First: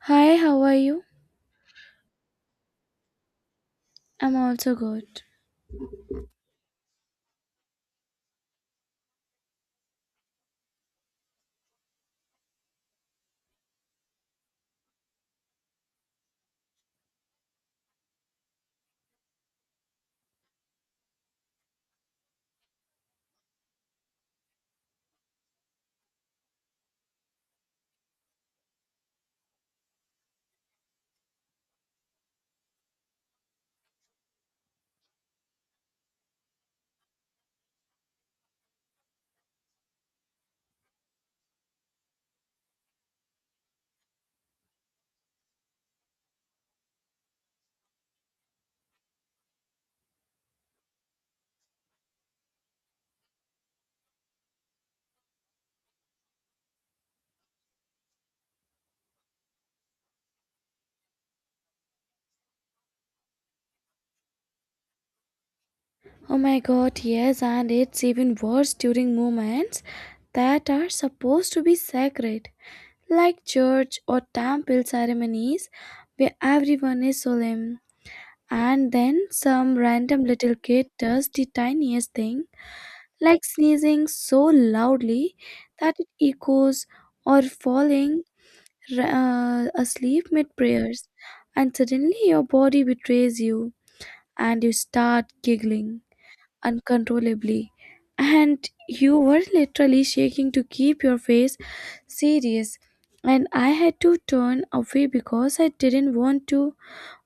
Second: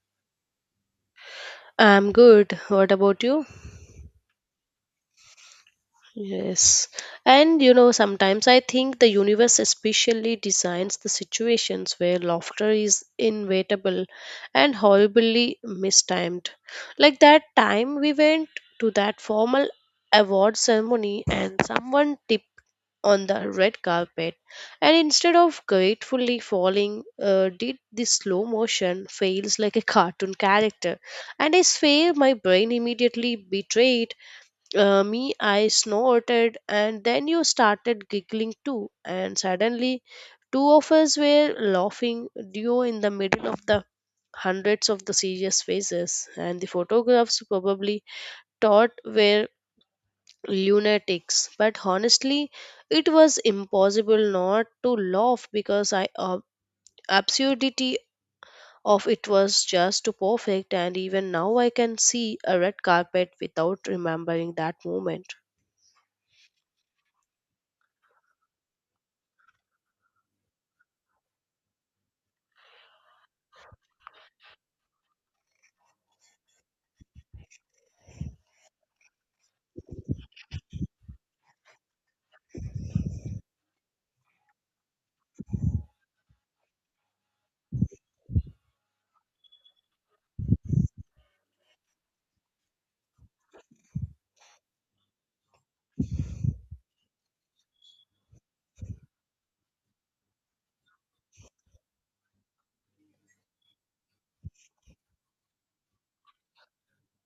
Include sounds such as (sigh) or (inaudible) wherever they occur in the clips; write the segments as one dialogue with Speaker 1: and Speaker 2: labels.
Speaker 1: Hi, how are you?
Speaker 2: I'm good. What about you?
Speaker 1: I'm also good.
Speaker 2: Yes. And you know, sometimes I think the universe especially designs the situations where laughter is inevitable and horribly mistimed. Like that time we went to that formal award ceremony and someone tipped on the red carpet and instead of gratefully falling did the slow motion fails like a cartoon character, and I swear my brain immediately betrayed. Me, I snorted, and then you started giggling too, and suddenly two of us were laughing, duo in the middle of the hundreds of the serious faces, and the photographs probably thought were lunatics. But honestly, it was impossible not to laugh because I absurdity of it was just too perfect, and even now I can see a red carpet without remembering that moment.
Speaker 1: Oh my god, yes, and it's even worse during moments that are supposed to be sacred, like church or temple ceremonies where everyone is solemn. And then some random little kid does the tiniest thing, like sneezing so loudly that it echoes or falling asleep mid prayers, and suddenly your body betrays you and you start giggling uncontrollably. And you were literally shaking to keep your face serious. And I had to turn away because I didn't want to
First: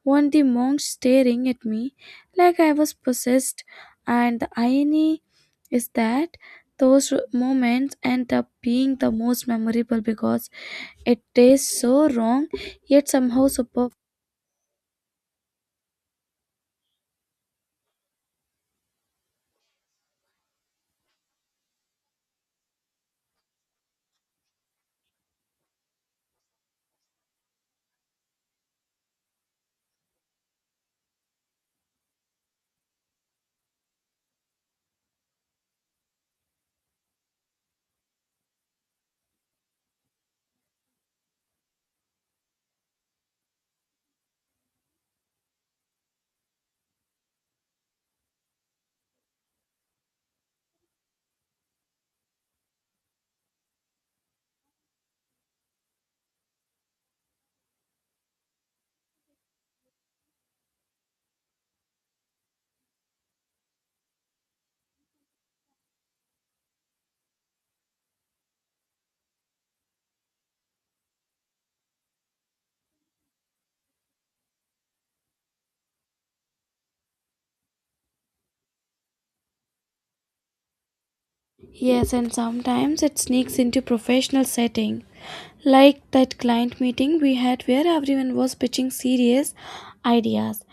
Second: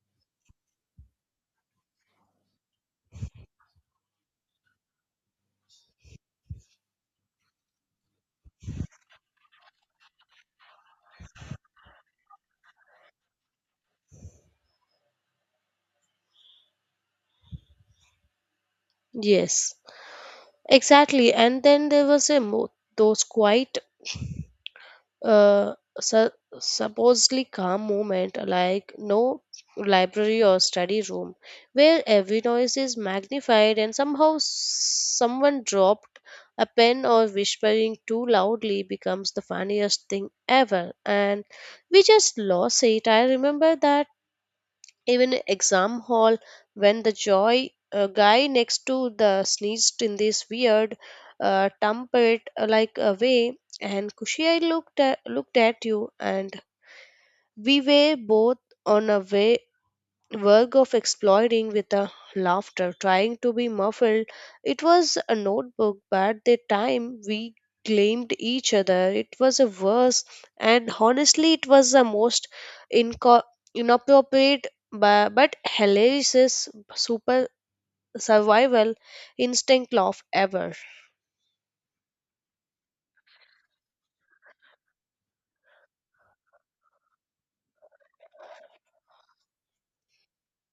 Speaker 1: want the monk staring at me like I was possessed. And the irony is that those moments end up being the most memorable because it tastes so wrong yet somehow superb.
Speaker 2: Yes. Exactly, and then there was a those quite uh, su- supposedly calm moment, like no library or study room, where every noise is magnified, and somehow someone dropped a pen or whispering too loudly becomes the funniest thing ever, and we just lost it. I remember that even exam hall when the joy guy next to the sneezed in this weird trumpet like a way and kushi I looked at you and we were both on a way work of exploring with a laughter, trying to be muffled. It was a notebook, but the time we claimed each other, it was a verse, and honestly, it was the most inco- inappropriate but hilarious super survival instinct laugh ever.
Speaker 1: Yes, and sometimes it sneaks into professional setting like that client meeting we had where everyone was pitching serious ideas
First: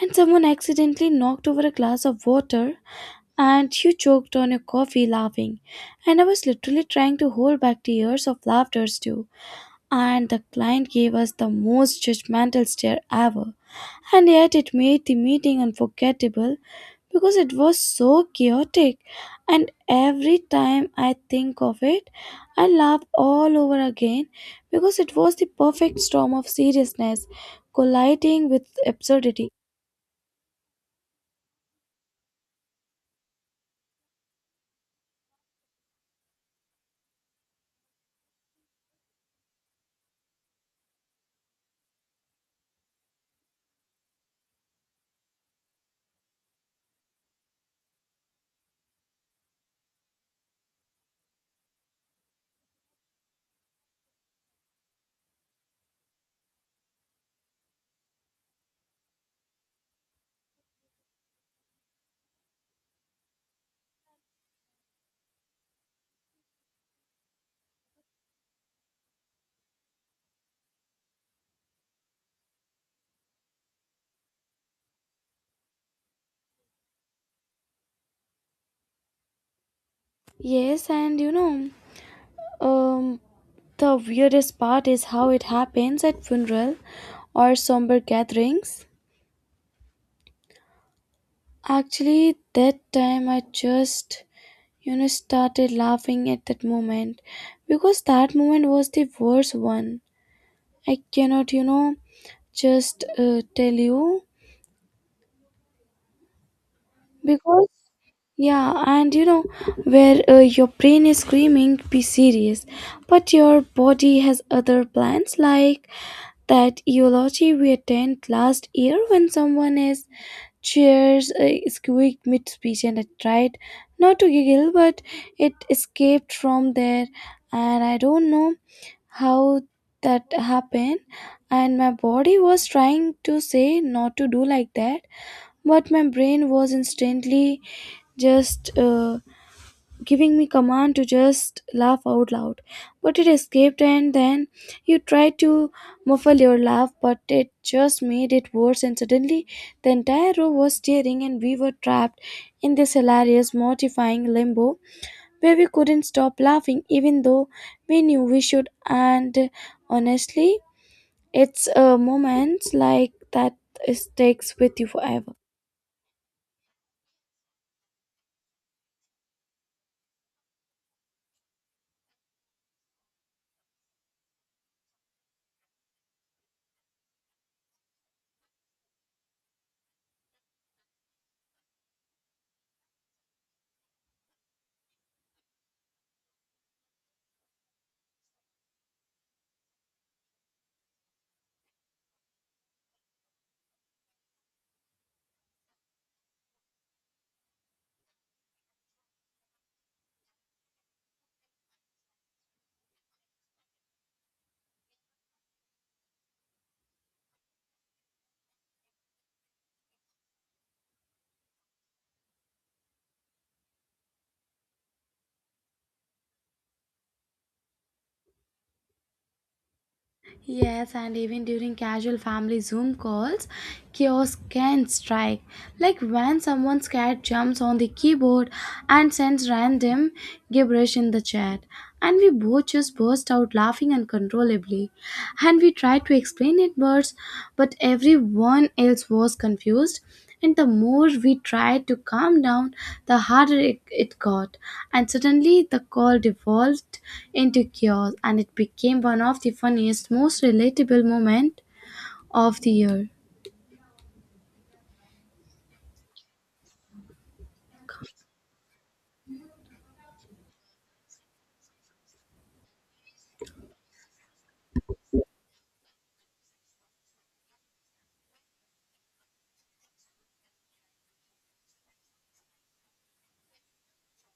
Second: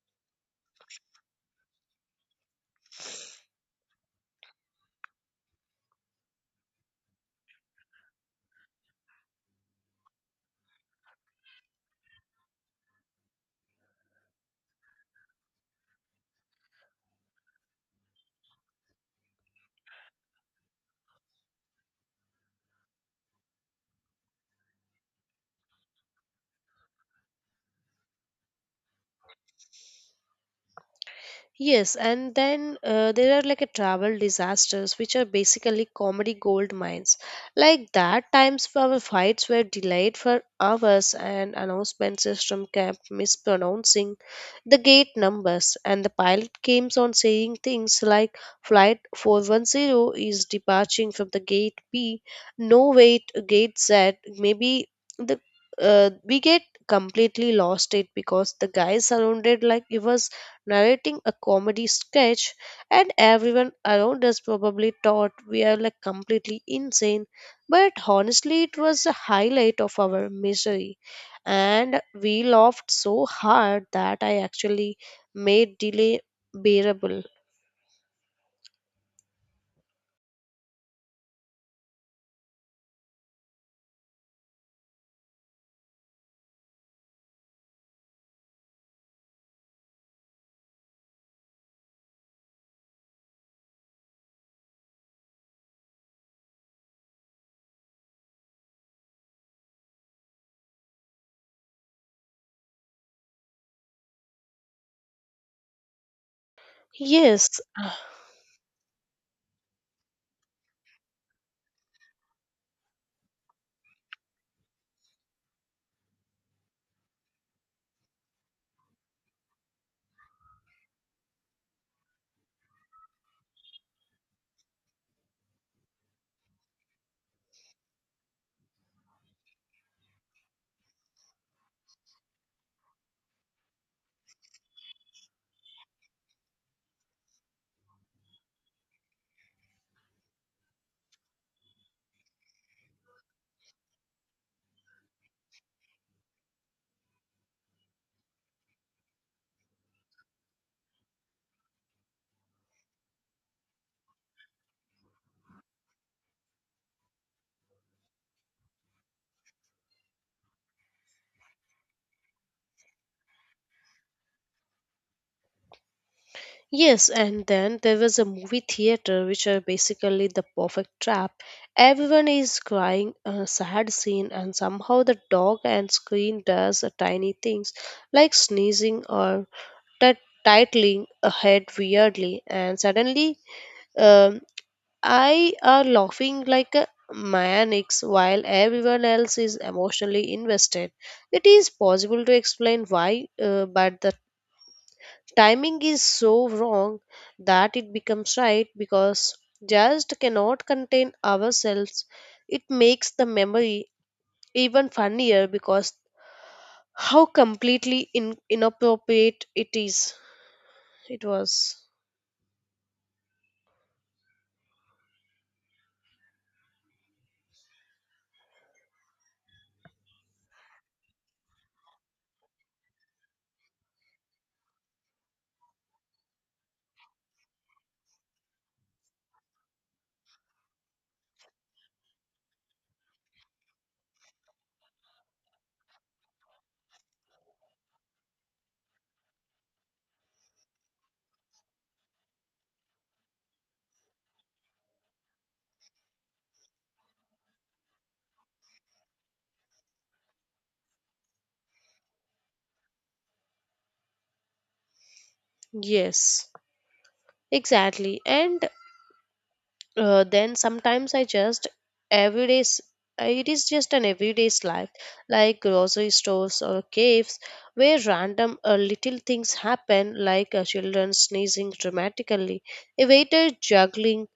Speaker 1: and someone accidentally knocked over a glass of water and you choked on your coffee laughing and I was literally trying to hold back tears of laughter too and the client gave us the most judgmental stare ever. And yet, it made the meeting unforgettable because it was so chaotic. And every time I think of it, I laugh all over again because it was the perfect storm of seriousness colliding with absurdity.
Speaker 2: Yes, and then there are like a travel disasters, which are basically comedy gold mines. Like that times our flights were delayed for hours, and announcement system kept mispronouncing the gate numbers, and the pilot came on saying things like flight 410 is departing from the gate B. No wait, gate Z. Maybe the we get completely lost it because the guy surrounded like it was narrating a comedy sketch, and everyone around us probably thought we are like completely insane. But honestly, it was the highlight of our misery, and we laughed so hard that I actually made delay bearable.
Speaker 1: Yes, and you know, um, the weirdest part is how it happens at funeral or somber gatherings. Actually, that time I just, you know, started laughing at that moment because that moment was the worst one. I cannot, you know, just tell you
Speaker 2: Yes.
Speaker 1: because, yeah, and you know, where your brain is screaming, be serious, but your body has other plans, like that eulogy we attend last year when someone is cheers squeaked mid speech, and I tried not to giggle, but it escaped from there, and I don't know how that happened. And my body was trying to say not to do like that, but my brain was instantly just giving me command to just laugh out loud. But it escaped, and then you tried to muffle your laugh, but it just made it worse. And suddenly, the entire row was staring, and we were trapped in this hilarious, mortifying limbo where we couldn't stop laughing, even though we knew we should. And honestly, it's moments like that sticks with you forever.
Speaker 2: Yes, and then there was a movie theater, which are basically the perfect trap. Everyone is crying a sad scene, and somehow the dog and screen does a tiny things like sneezing or t- titling a head weirdly, and suddenly um, I are laughing like a maniacs while everyone else is emotionally invested. It is possible to explain why, but the timing is so wrong that it becomes right because just cannot contain ourselves. It makes the memory even funnier because how completely inappropriate it is, it was.
Speaker 1: Yes, and even during casual family Zoom calls, chaos can strike. Like when someone scared jumps on the keyboard and sends random gibberish in the chat. And we both just burst out laughing uncontrollably. And we tried to explain it, but everyone else was confused and the more we tried to calm down, the harder it got. And suddenly the call devolved into chaos, and it became one of the funniest, most relatable moments of the year.
Speaker 2: Yes, exactly, and then sometimes I just everyday s- it is just an everyday's life like grocery stores or caves where random little things happen like children sneezing dramatically, a waiter juggling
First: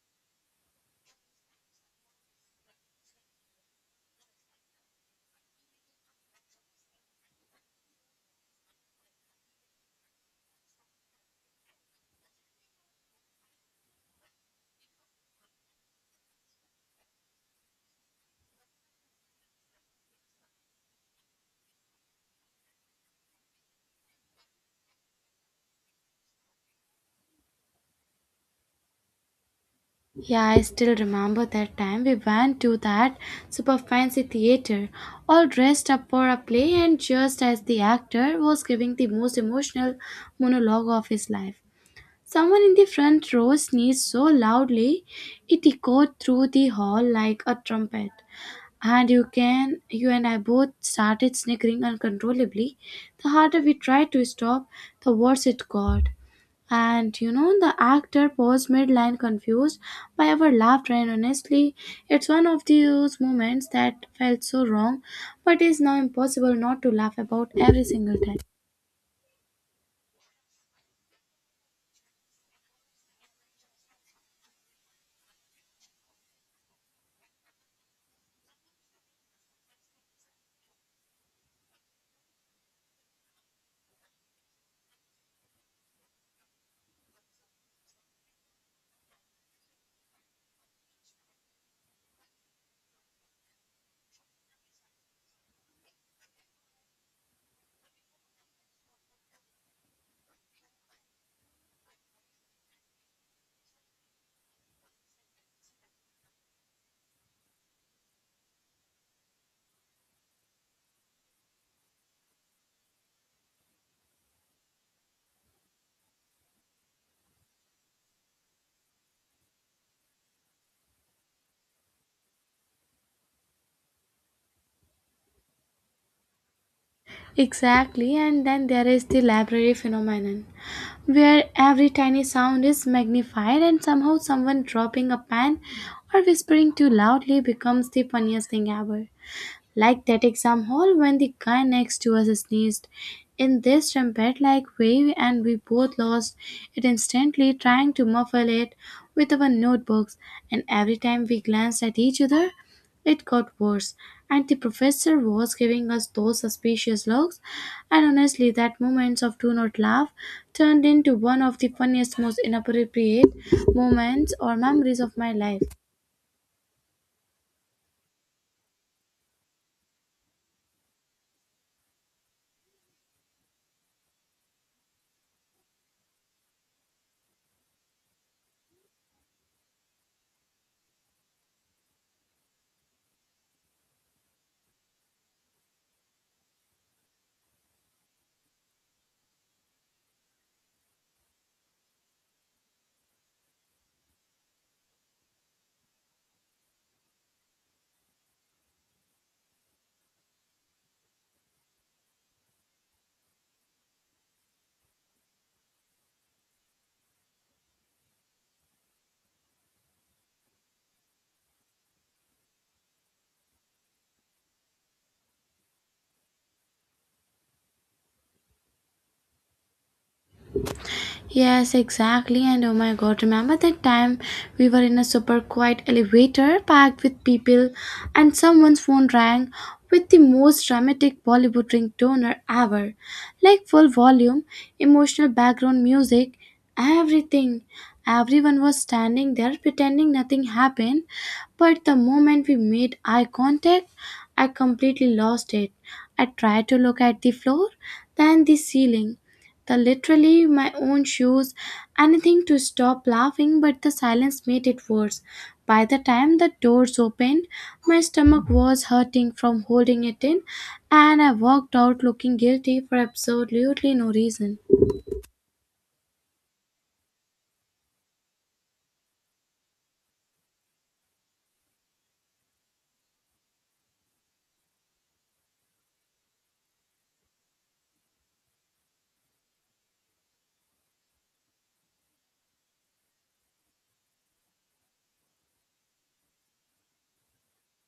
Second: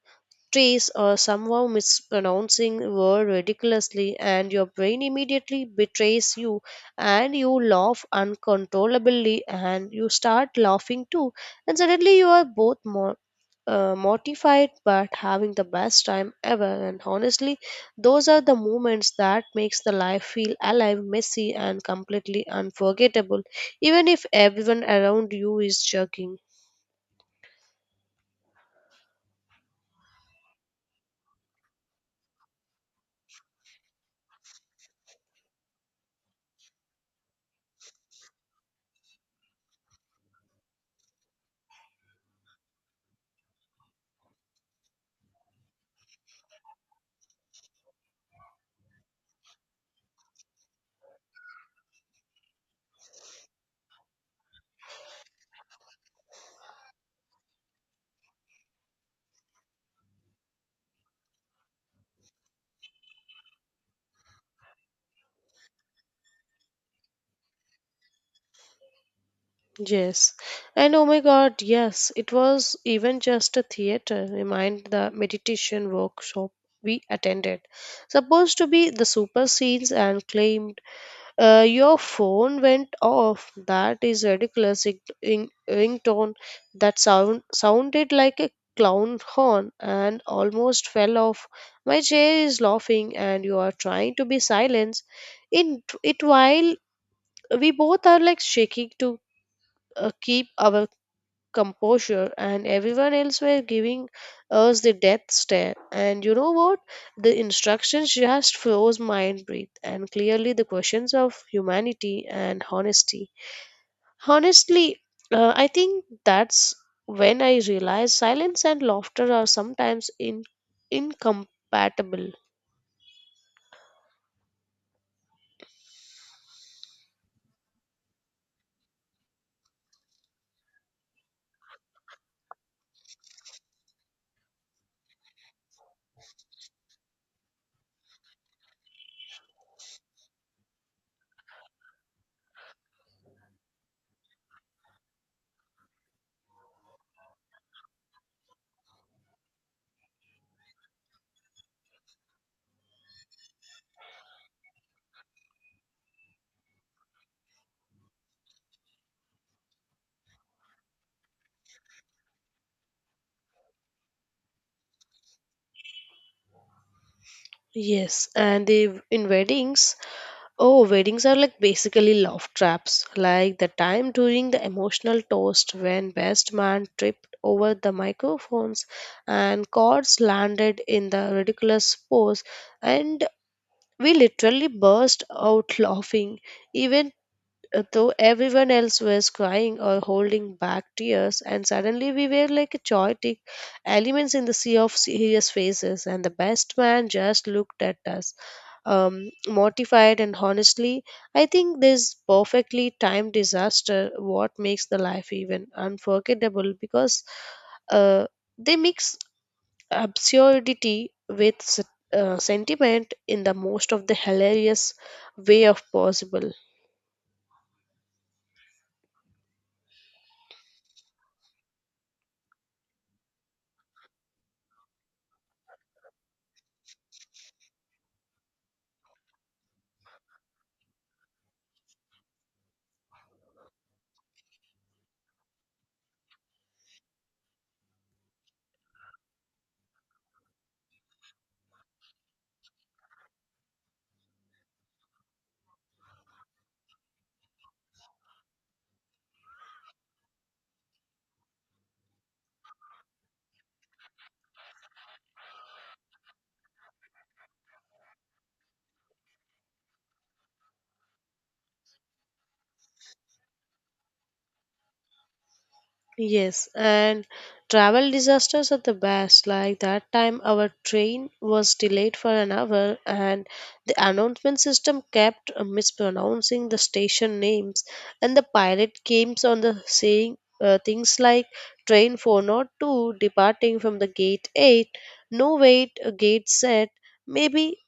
Speaker 2: trays, or somehow mispronouncing word ridiculously, and your brain immediately betrays you and you laugh uncontrollably and you start laughing too, and suddenly you are both mortified but having the best time ever. And honestly, those are the moments that makes the life feel alive, messy and completely unforgettable, even if everyone around you is joking.
Speaker 1: Yeah, I still remember that time we went to that super fancy theater, all dressed up for a play, and just as the actor was giving the most emotional monologue of his life, someone in the front row sneezed so loudly it echoed through the hall like a trumpet. And you and I both started snickering uncontrollably. The harder we tried to stop, the worse it got. And you know, the actor paused midline confused by our laughter, and honestly, it's one of those moments that felt so wrong, but is now impossible not to laugh about every single time.
Speaker 2: Yes, and oh my god, yes, it was even just a theater remind the meditation workshop we attended, supposed to be the super scenes and claimed. Your phone went off. That is ridiculous. It, in, ringtone that sound sounded like a clown horn and almost fell off. My chair is laughing, and you are trying to be silent. In it, while we both are like shaking to keep our composure, and everyone else were giving us the death stare. And you know what, the instructions just froze my breath and clearly the questions of humanity and honesty, honestly I think that's when I realized silence and laughter are sometimes in incompatible.
Speaker 1: Exactly, and then there is the library phenomenon, where every tiny sound is magnified and somehow someone dropping a pen or whispering too loudly becomes the funniest thing ever, like that exam hall when the guy next to us sneezed in this trumpet like way and we both lost it instantly trying to muffle it with our notebooks and every time we glanced at each other it got worse and the professor was giving us those suspicious looks and honestly that moment of do not laugh turned into one of the funniest most inappropriate moments or memories of my life.
Speaker 2: Yes, and the in weddings. Oh, weddings are like basically love traps. Like the time during the emotional toast when best man tripped over the microphones and cords landed in the ridiculous pose, and we literally burst out laughing. Even though everyone else was crying or holding back tears, and suddenly we were like chaotic elements in the sea of serious faces, and the best man just looked at us mortified. And honestly, I think this perfectly timed disaster what makes the life even unforgettable because uh, they mix absurdity with sentiment in the most of the hilarious way of possible.
Speaker 1: Yes, exactly. And oh my god, remember that time we were in a super quiet elevator packed with people and someone's phone rang with the most dramatic Bollywood ringtoner ever. Like full volume, emotional background music, everything. Everyone was standing there pretending nothing happened, but the moment we made eye contact, I completely lost it. I tried to look at the floor, then the ceiling, the literally my own shoes, anything to stop laughing, but the silence made it worse. By the time the doors opened, my stomach was hurting from holding it in, and I walked out looking guilty for absolutely no reason.
Speaker 2: Yes, and travel disasters are the best. Like that time, our train was delayed for an hour, and the announcement system kept mispronouncing the station names, and the pilot came on the saying things like train 402 departing from the gate 8, no wait, gate set, maybe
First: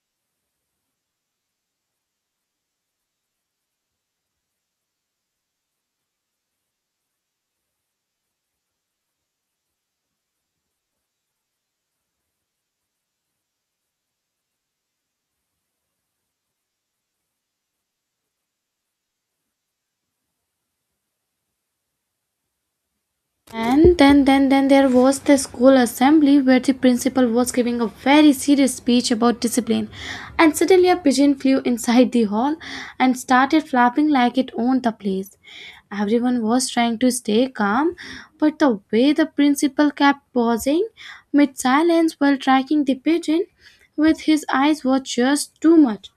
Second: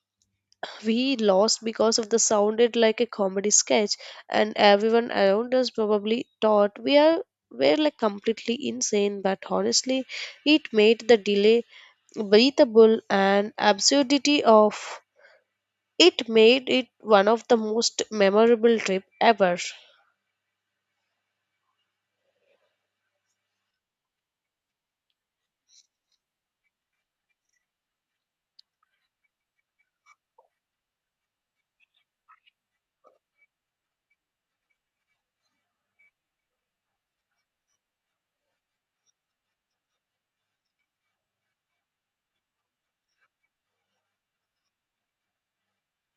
Speaker 2: we lost because of the sounded like a comedy sketch, and everyone around us probably thought we are were like completely insane. But honestly, it made the delay breathable, and absurdity of it made it one of the most memorable trip ever.
Speaker 1: And then there was the school assembly where the principal was giving a very serious speech about discipline. And suddenly a pigeon flew inside the hall and started flapping like it owned the place. Everyone was trying to stay calm, but the way the principal kept pausing mid silence while tracking the pigeon with his eyes was just too much.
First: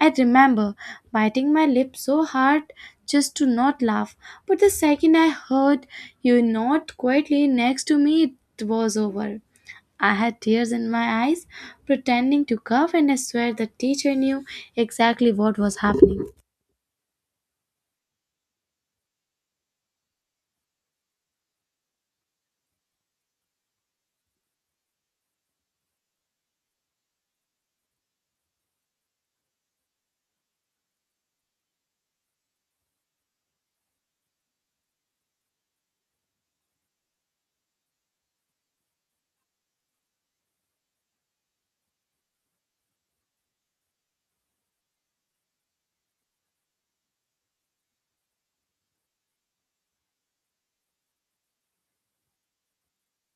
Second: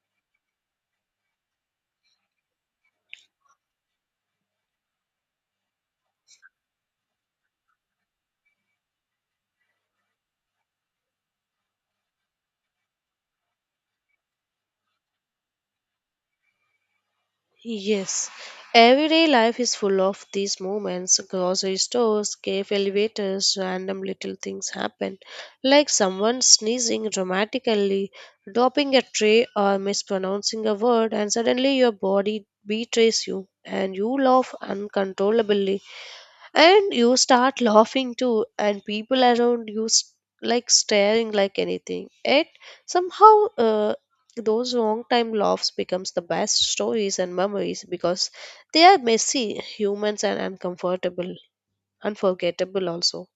Speaker 1: I remember biting my lip so hard just to not laugh. But the second I heard you nod quietly next to me, it was over. I had tears in my eyes, pretending to cough, and I swear the teacher knew exactly what was happening.
Speaker 2: Yes, everyday life is full of these moments. Grocery stores, cave elevators, random little things happen, like someone sneezing dramatically, dropping a tray, or mispronouncing a word, and suddenly your body betrays you and you laugh uncontrollably and you start laughing too, and people around you like staring like anything. It somehow those long time laughs becomes the best stories and memories because they are messy humans and uncomfortable unforgettable also.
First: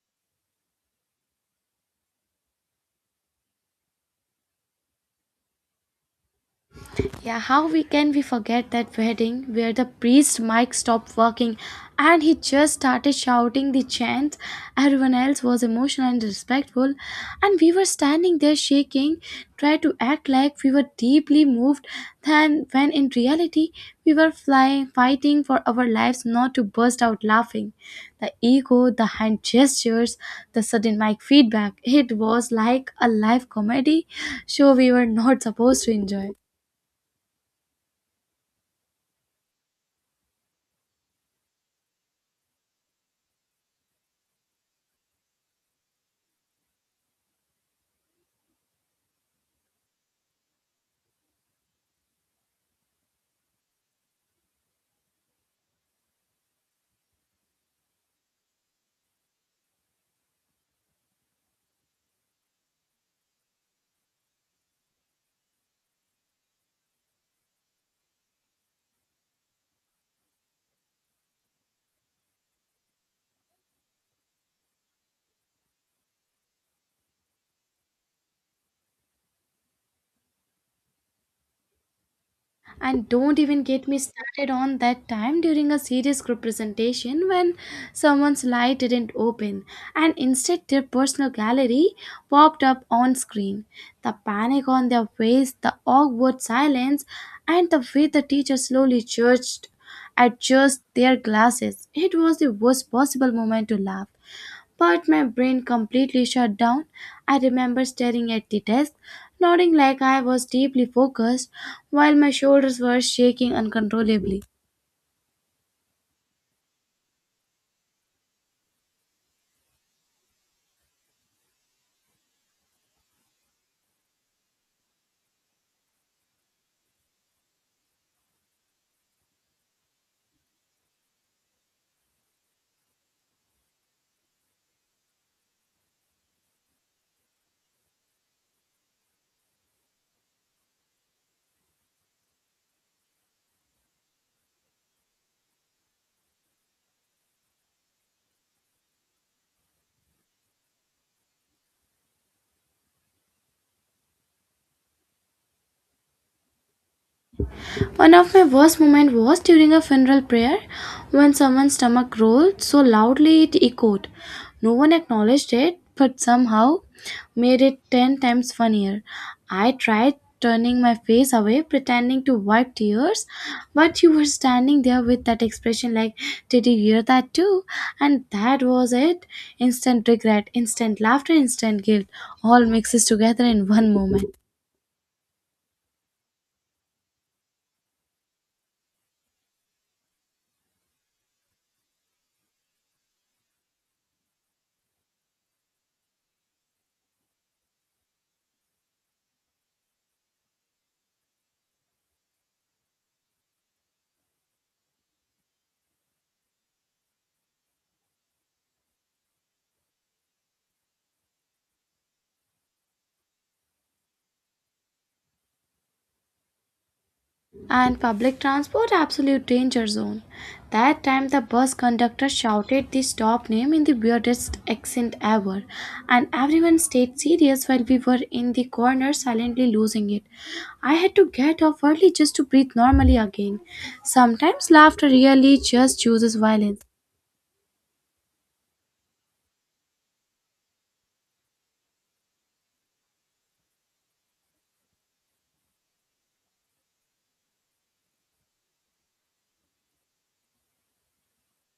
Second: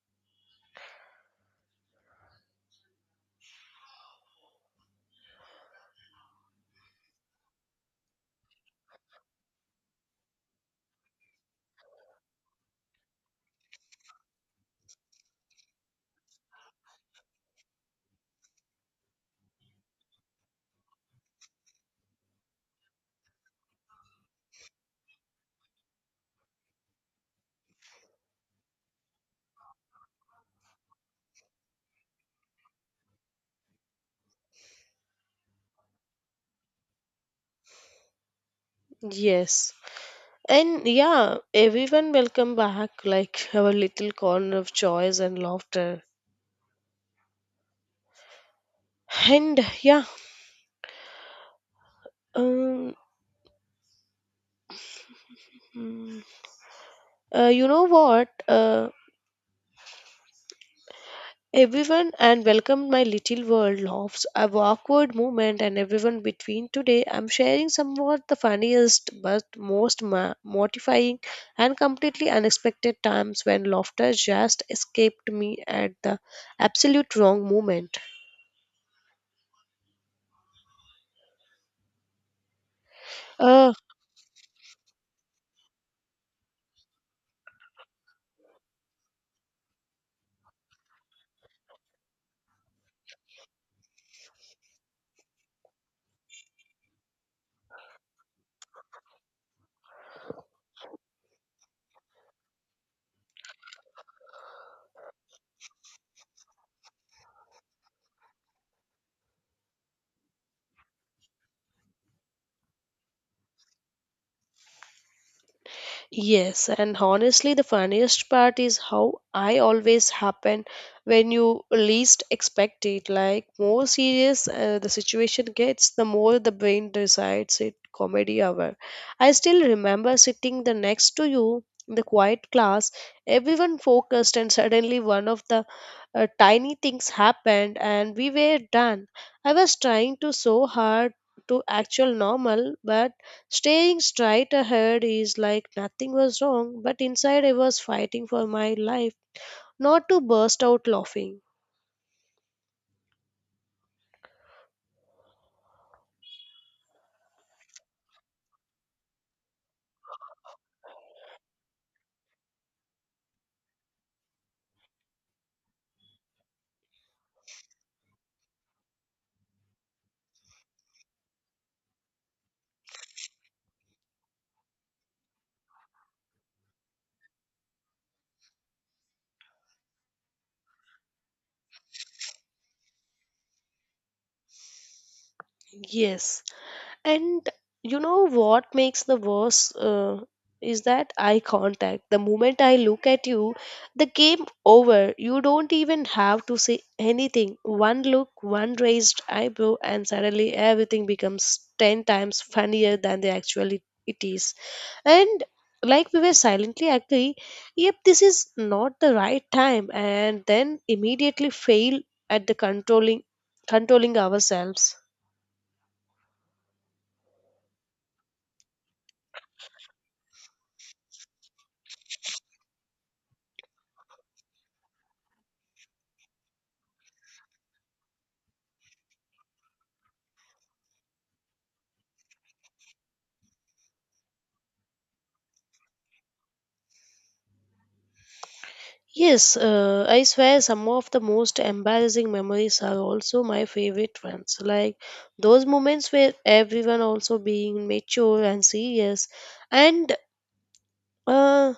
Speaker 1: Yeah, how we can we forget that wedding where the priest Mike stopped working and he just started shouting the chant. Everyone else was emotional and respectful and we were standing there shaking, trying to act like we were deeply moved than when in reality we were flying fighting for our lives not to burst out laughing. The ego, the hand gestures, the sudden mic feedback, it was like a live comedy show we were not supposed to enjoy.
Speaker 2: Yes, and yeah, everyone will come back like our little corner of joys and laughter. And yeah, um mm, you know what, everyone and welcome my little world laughs, a awkward moment and everyone between. Today I'm sharing somewhat the funniest but most mortifying and completely unexpected times when laughter just escaped me at the absolute wrong moment.
Speaker 1: And don't even
Speaker 2: Uh,
Speaker 1: get me started on that time during a serious group presentation when someone's light didn't open and instead their personal gallery popped up on screen. The panic on their face, the awkward silence, and the way the teacher slowly judged adjust their glasses. It was the worst possible moment to laugh, but my brain completely shut down. I remember staring at the desk, nodding like I was deeply focused, while my shoulders were shaking uncontrollably.
Speaker 2: Yes, and honestly, the funniest part is how I always happen when you least expect it. Like, more serious the situation gets, the more the brain decides it comedy hour. I still remember sitting the next to you in the quiet class, everyone focused, and suddenly one of the tiny things happened, and we were done. I was trying to so hard to actual normal, but staying straight ahead is like nothing was wrong, but inside I was fighting for my life not to burst out laughing.
Speaker 1: One of my worst moments was during a funeral prayer when someone's stomach rolled so loudly it echoed. No one acknowledged it, but somehow made it ten times funnier. I tried turning my face away, pretending to wipe tears, but you were standing there with that expression like, did you hear that too? And that was it. Instant regret, instant laughter, instant guilt, all mixes together in one moment.
Speaker 2: Yes, and you know what makes the worse is that eye contact. The moment I look at you, the game over. You don't even have to say anything. One look, one raised eyebrow, and suddenly everything becomes ten times funnier than they actually it is. And like we were silently agree, yep, this is not the right time, and then immediately fail at the controlling ourselves.
Speaker 1: And public transport absolute danger zone. That time the bus conductor shouted the stop name in the weirdest accent ever, and everyone stayed serious while we were in the corner silently losing it. I had to get off early just to breathe normally again. Sometimes laughter really just chooses violence.
Speaker 2: Yes, I swear some of the most embarrassing memories are also my favorite ones. Like those moments where everyone also being mature and serious, and uh,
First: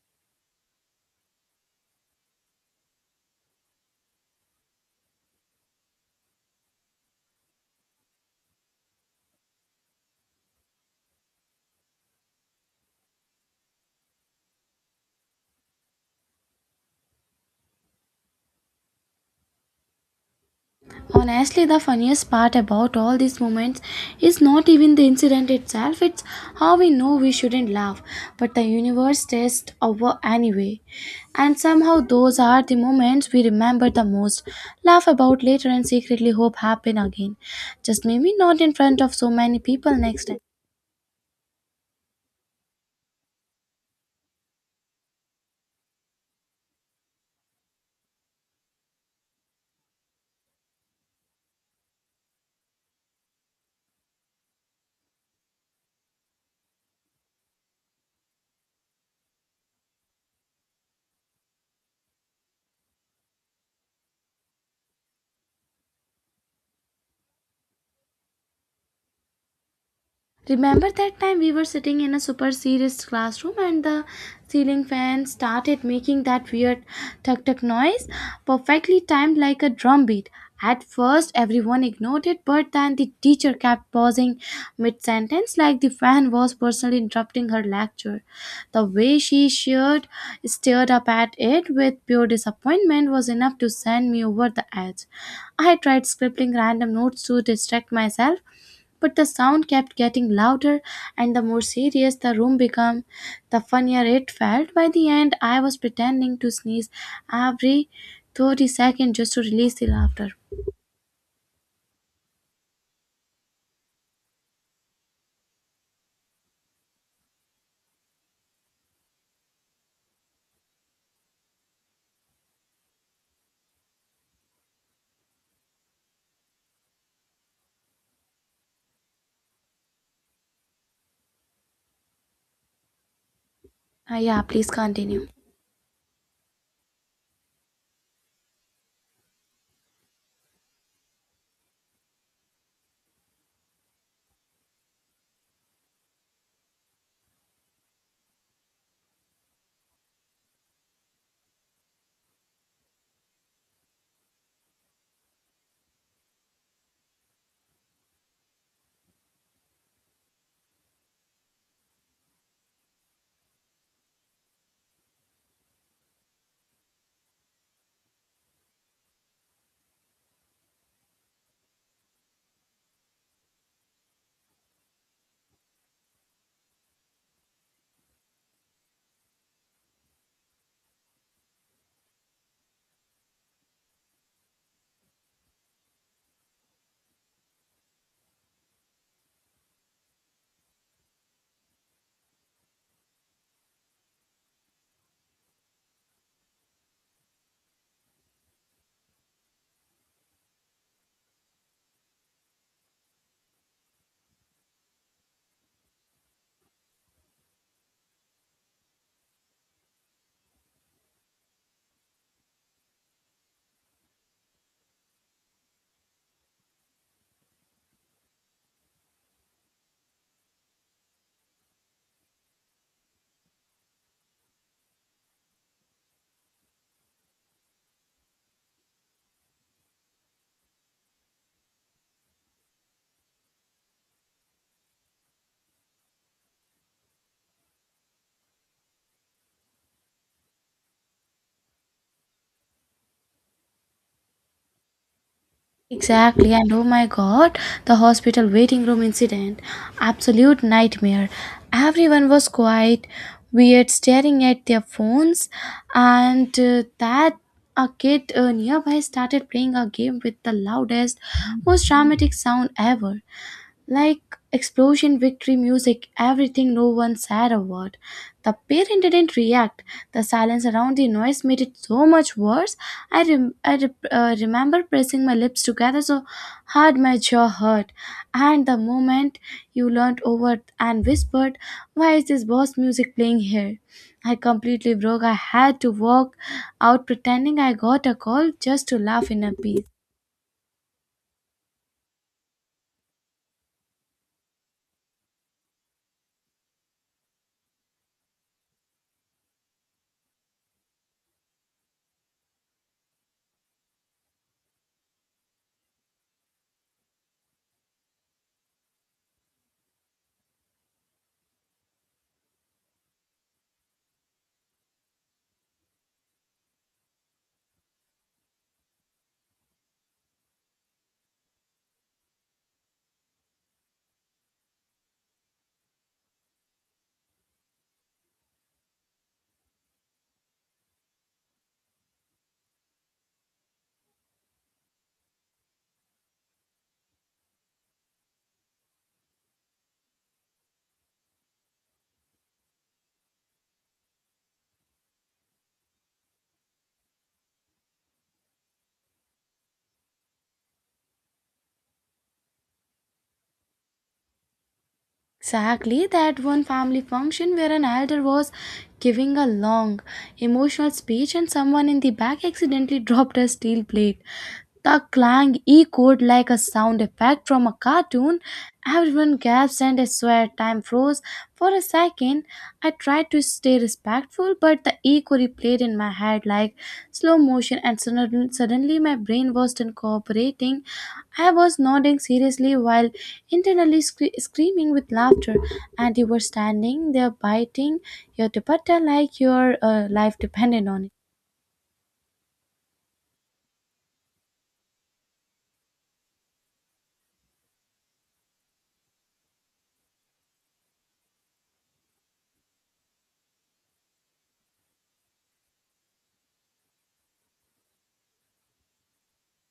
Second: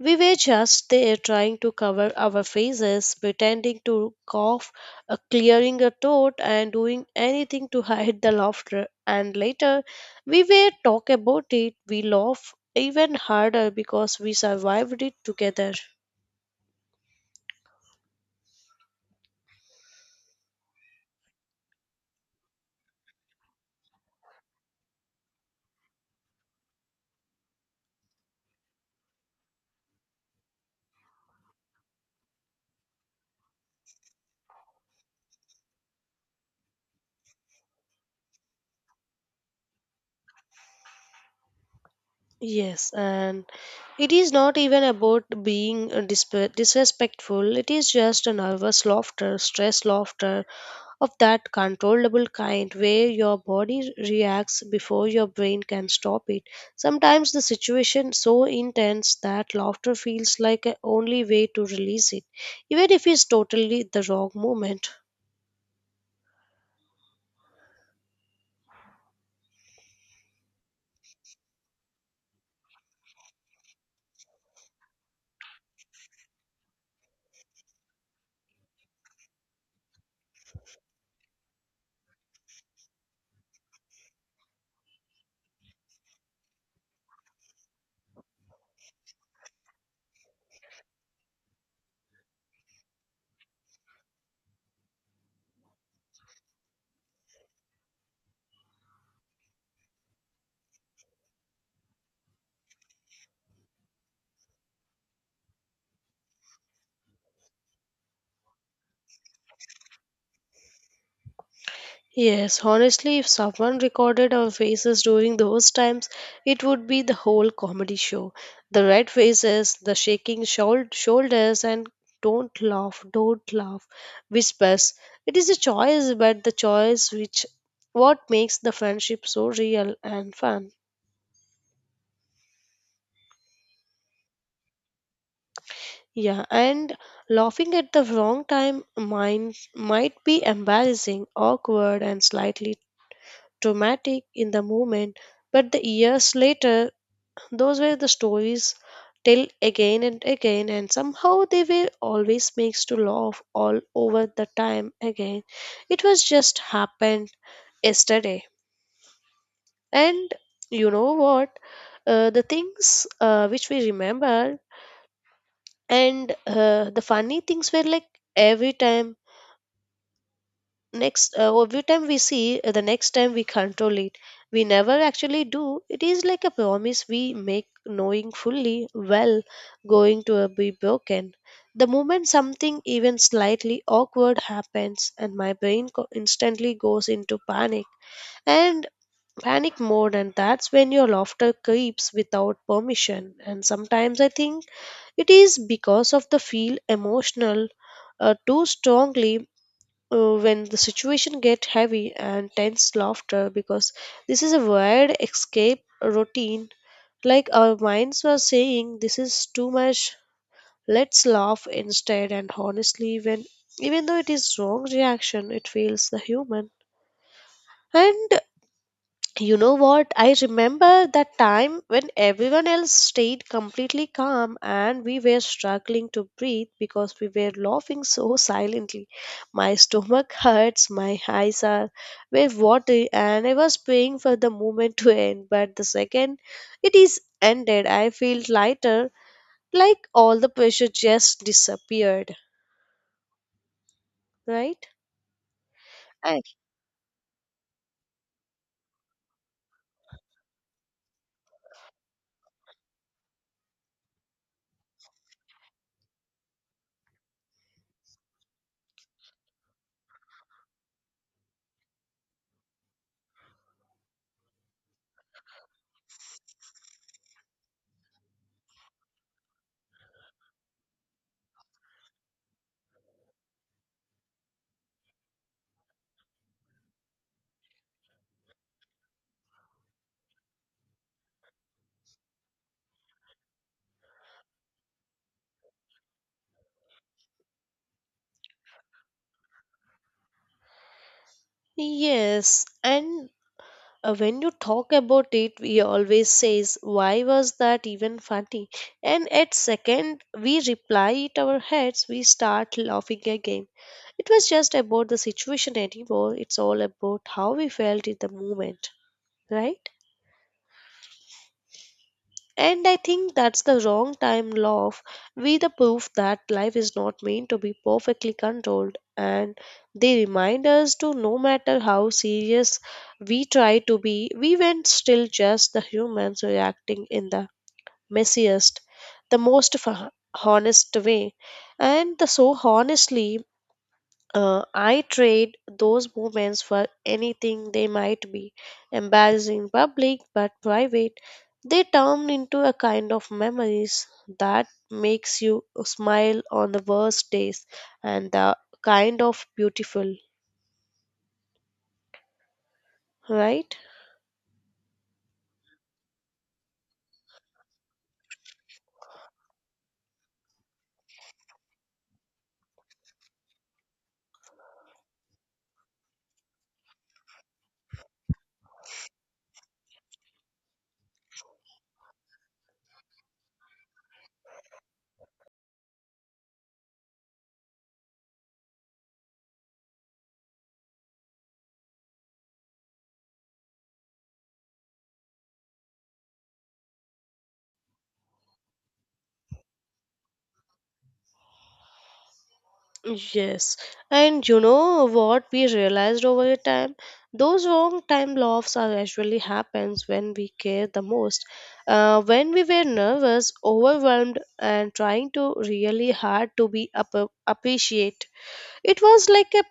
Speaker 2: we were just there trying to cover our faces, pretending to cough, clearing a throat, and doing anything to hide the laughter. And later, we were talk about it. We laugh even harder because we survived it together.
Speaker 1: Honestly, the funniest part about all these moments is not even the incident itself, it's how we know we shouldn't laugh, but the universe tests over anyway. And somehow, those are the moments we remember the most, laugh about later, and secretly hope happen again. Just maybe not in front of so many people next time.
Speaker 2: Yes, and it is not even about being disrespectful. It is just a nervous laughter, stress laughter, of that controllable kind where your body reacts before your brain can stop it. Sometimes the situation so intense that laughter feels like a only way to release it, even if it's totally the wrong moment.
Speaker 1: Remember that time we were sitting in a super serious classroom and the ceiling fan started making that weird tuck tuck noise, perfectly timed like a drum beat. At first, everyone ignored it, but then the teacher kept pausing mid sentence like the fan was personally interrupting her lecture. The way she sheered, stared up at it with pure disappointment was enough to send me over the edge. I tried scribbling random notes to distract myself, but the sound kept getting louder, and the more serious the room became, the funnier it felt. By the end, I was pretending to sneeze every 30 seconds just to release the laughter.
Speaker 2: Yes, honestly, if someone recorded our faces during those times, it would be the whole comedy show. The red faces, the shaking shoulders, and don't laugh whispers. It is a choice, but the choice which what makes the friendship so real and fun.
Speaker 1: Ah yeah, please continue.
Speaker 2: Yeah, and laughing at the wrong time mind might be embarrassing, awkward, and slightly traumatic in the moment, but the years later those were the stories tell again and again, and somehow they were always makes to laugh all over the time again. It was just happened yesterday. And you know what? The things which we remember and the funny things were like every time next well, every time we see the next time we control it, we never actually do. It is like a promise we make knowing fully well going to be broken the moment something even slightly awkward happens, and my brain instantly goes into panic and panic mode. And that's when your laughter creeps without permission. And sometimes I think it is because of the feel emotional too strongly when the situation get heavy and tense laughter because this is a weird escape routine, like our minds were saying this is too much, let's laugh instead. And honestly, when even though it is wrong reaction, it feels the human. And you know what? I remember that time when everyone else stayed completely calm and we were struggling to breathe because we were laughing (laughs) so silently. My stomach hurts, my eyes are were watery, and I was praying for the moment to end. But the second it is ended, I feel lighter, like all the pressure just disappeared. Right? I,
Speaker 1: Exactly, and oh my god, the hospital waiting room incident. Absolute nightmare. Everyone was quiet, weird, staring at their phones, and that a kid nearby started playing a game with the loudest, most dramatic sound ever, like explosion, victory, music, everything. No one said a word. The parent didn't react. The silence around the noise made it so much worse. I remember pressing my lips together so hard my jaw hurt. And the moment you leaned over and whispered, why is this boss music playing here? I completely broke. I had to walk out pretending I got a call just to laugh in a piece.
Speaker 2: yes, and when you talk about it, we always says, "Why was that even funny?" And at second we reply it our heads, we start laughing again. It was just about the situation anymore. It's all about how we felt in the moment, right? And I think that's the wrong time love. We the proof that life is not meant to be perfectly controlled and they remind us to no matter how serious we try to be, we were still just the humans reacting in the messiest, the most f- honest way. And the so honestly I trade those moments for anything they might be. Embarrassing public but private, they turn into a kind of memories that makes you smile on the worst days and the kind of beautiful, right?
Speaker 1: Exactly that one family function where an elder was giving a long, emotional speech and someone in the back accidentally (laughs) dropped a steel plate. The clang echoed like a sound effect from a cartoon. Everyone gasped and I swear time froze. For a second, I tried to stay respectful, but the echo replayed in my head like slow motion, and suddenly my brain was done cooperating. I was nodding seriously while internally screaming with laughter, and you were standing there biting your dupatta like your life depended on it.
Speaker 2: Yes, and you know what we realized over the time? Those wrong time laughs are actually happens when we care the most. When we were nervous, overwhelmed, and trying to really hard to be appreciate, it was like a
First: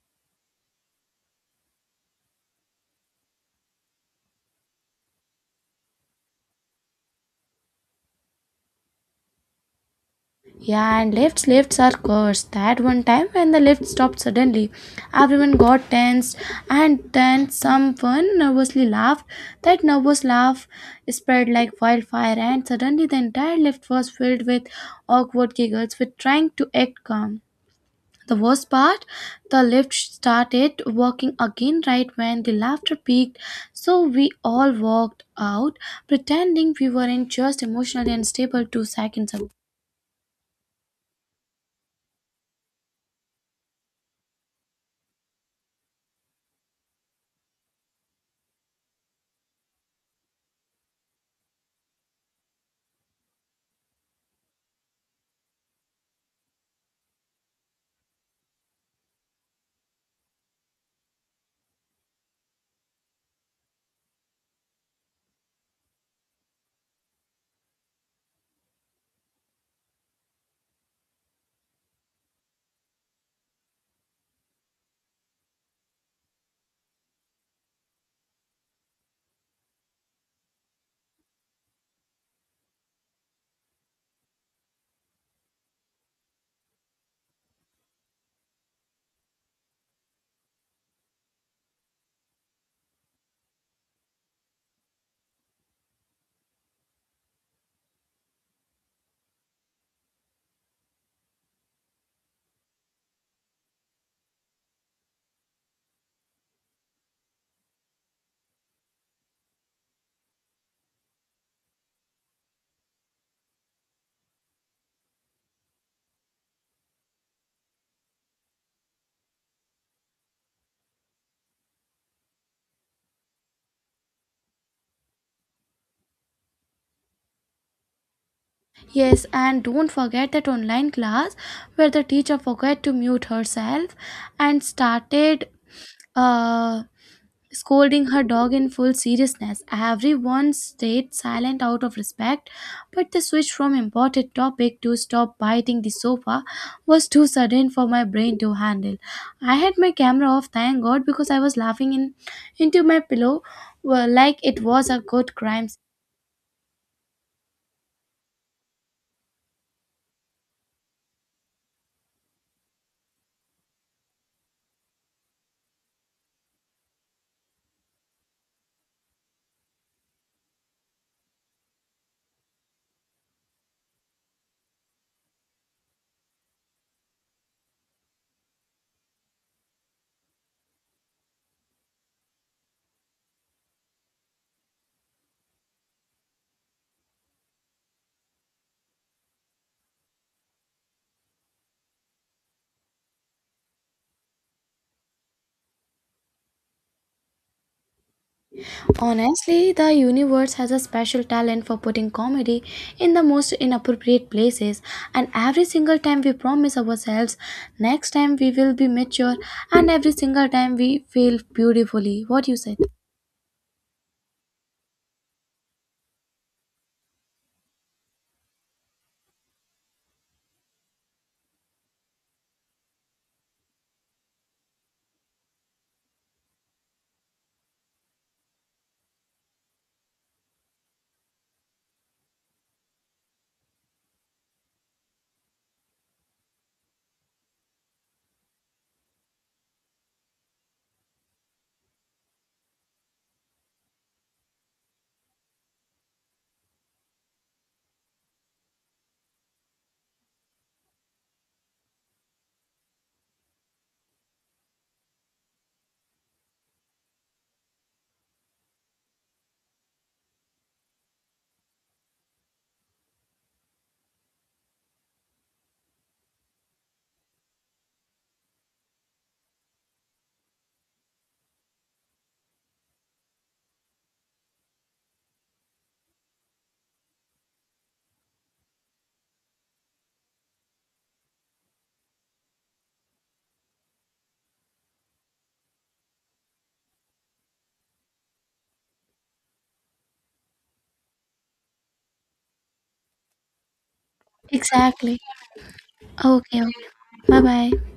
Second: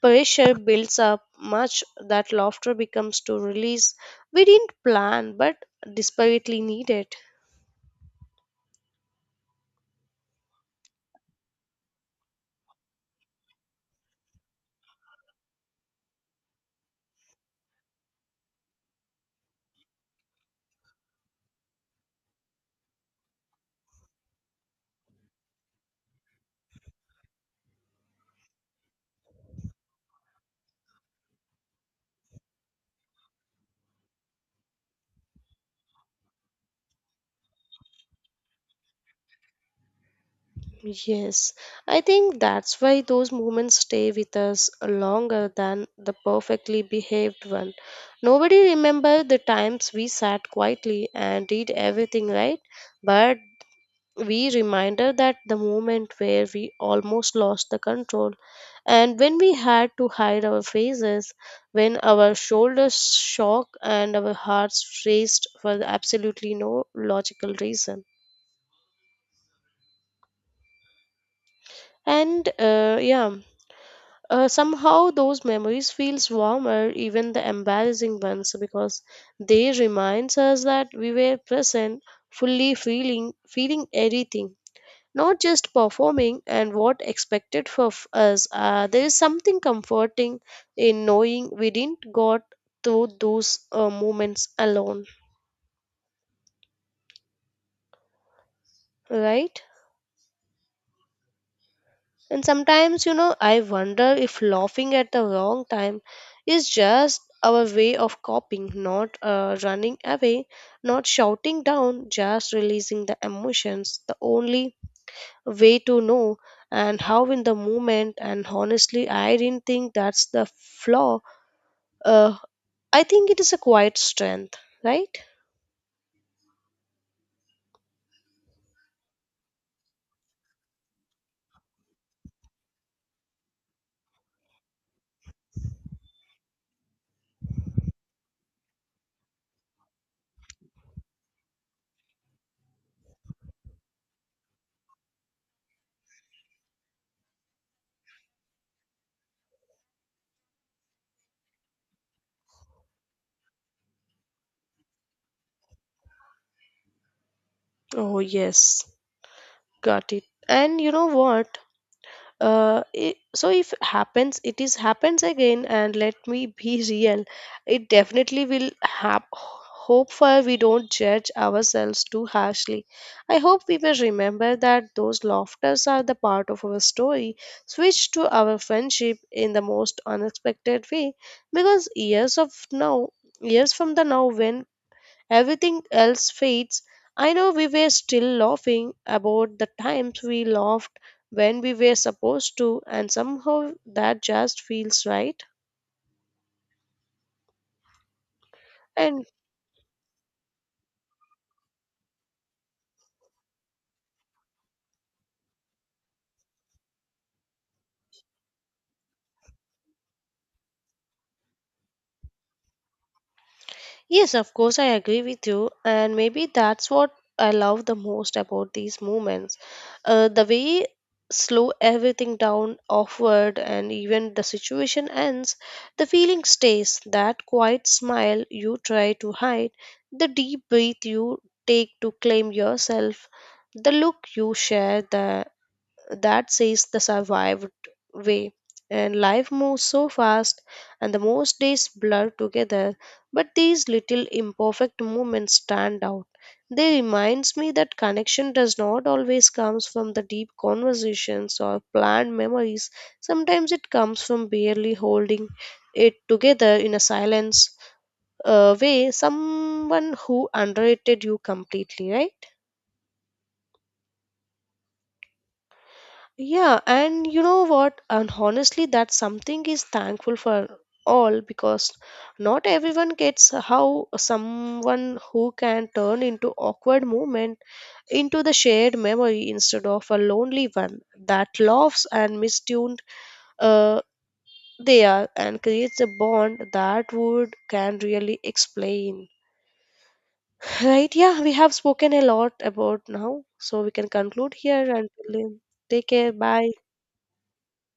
Speaker 2: pressure builds up much that laughter becomes to release. We didn't plan, but desperately needed.
Speaker 1: Yeah, and lifts are cursed. That one time when the lift stopped suddenly, everyone got tensed, and then someone nervously laughed. That nervous laugh spread like wildfire, and suddenly the entire lift was filled with awkward giggles with trying to act calm. The worst part, the lift started working again right when the laughter peaked, so we all walked out, pretending we weren't just emotionally unstable 2 seconds ago.
Speaker 2: Yes, I think that's why those moments stay with us longer than the perfectly behaved one. Nobody remember the times we sat quietly and did everything right, but we reminder that the moment where we almost lost the control and when we had to hide our faces, when our shoulders shook and our hearts raced for absolutely no logical reason. And yeah, somehow those memories feels warmer even the embarrassing ones because they reminds us that we were present fully feeling everything not just performing and what expected of us there is something comforting in knowing we didn't got through those moments alone right. And sometimes, you know, I wonder if laughing at the wrong time is just our way of coping, not running away, not shouting down, just releasing the emotions. The only way to know and how in the moment. And honestly, I didn't think that's the flaw. Uh, I think it is a quiet strength, right?
Speaker 1: Yes, and don't forget that online class where the teacher forgot to mute herself and started uh, scolding her dog in full seriousness. Everyone stayed silent out of respect, but the switch from important topic to stop biting the sofa was too sudden for my brain to handle. I had my camera off, thank God, because I was laughing in into my pillow, well, like it was a good crime.
Speaker 2: Oh, yes, got it. And you know what? I so if happens it is happens again and let me be (laughs) real it definitely will hope for we don't judge ourselves too harshly, I hope we will remember that those laughters are the part of our story switch to our friendship in the most unexpected way because years of now, years from the now when everything else fades. I know we were still laughing about the times we laughed when we were supposed to, and somehow that just feels right. And
Speaker 1: Honestly, the universe has a special talent for putting comedy in the most inappropriate places, and every single time we promise ourselves, next time we will be mature, and every single time we fail beautifully. What you said?
Speaker 2: yes, of course, I agree with you, and maybe that's what I love the most about these movements. The way slow everything down, offward, and even the situation ends, the feeling stays. That quiet smile you try to hide, the deep breath you take to claim yourself, the look you share, the that says the survived way. And life moves so fast, and the most days blur together, but these little imperfect moments stand out. They reminds me that connection does not always comes from the deep conversations or planned memories. Sometimes it comes from barely holding it together in a silence way. Someone who underrated you completely, right? Yeah, and you know what? And honestly, that something is thankful for all because not everyone gets how someone who can turn into awkward moment into the shared memory instead of a lonely one that laughs and mistuned uh, they are and creates a bond that would can really explain. (laughs) Right? Yeah, we have spoken a lot about now, so we can conclude here and
Speaker 1: Exactly.
Speaker 2: take care.
Speaker 1: Okay,
Speaker 2: Bye.
Speaker 1: okay. Bye bye.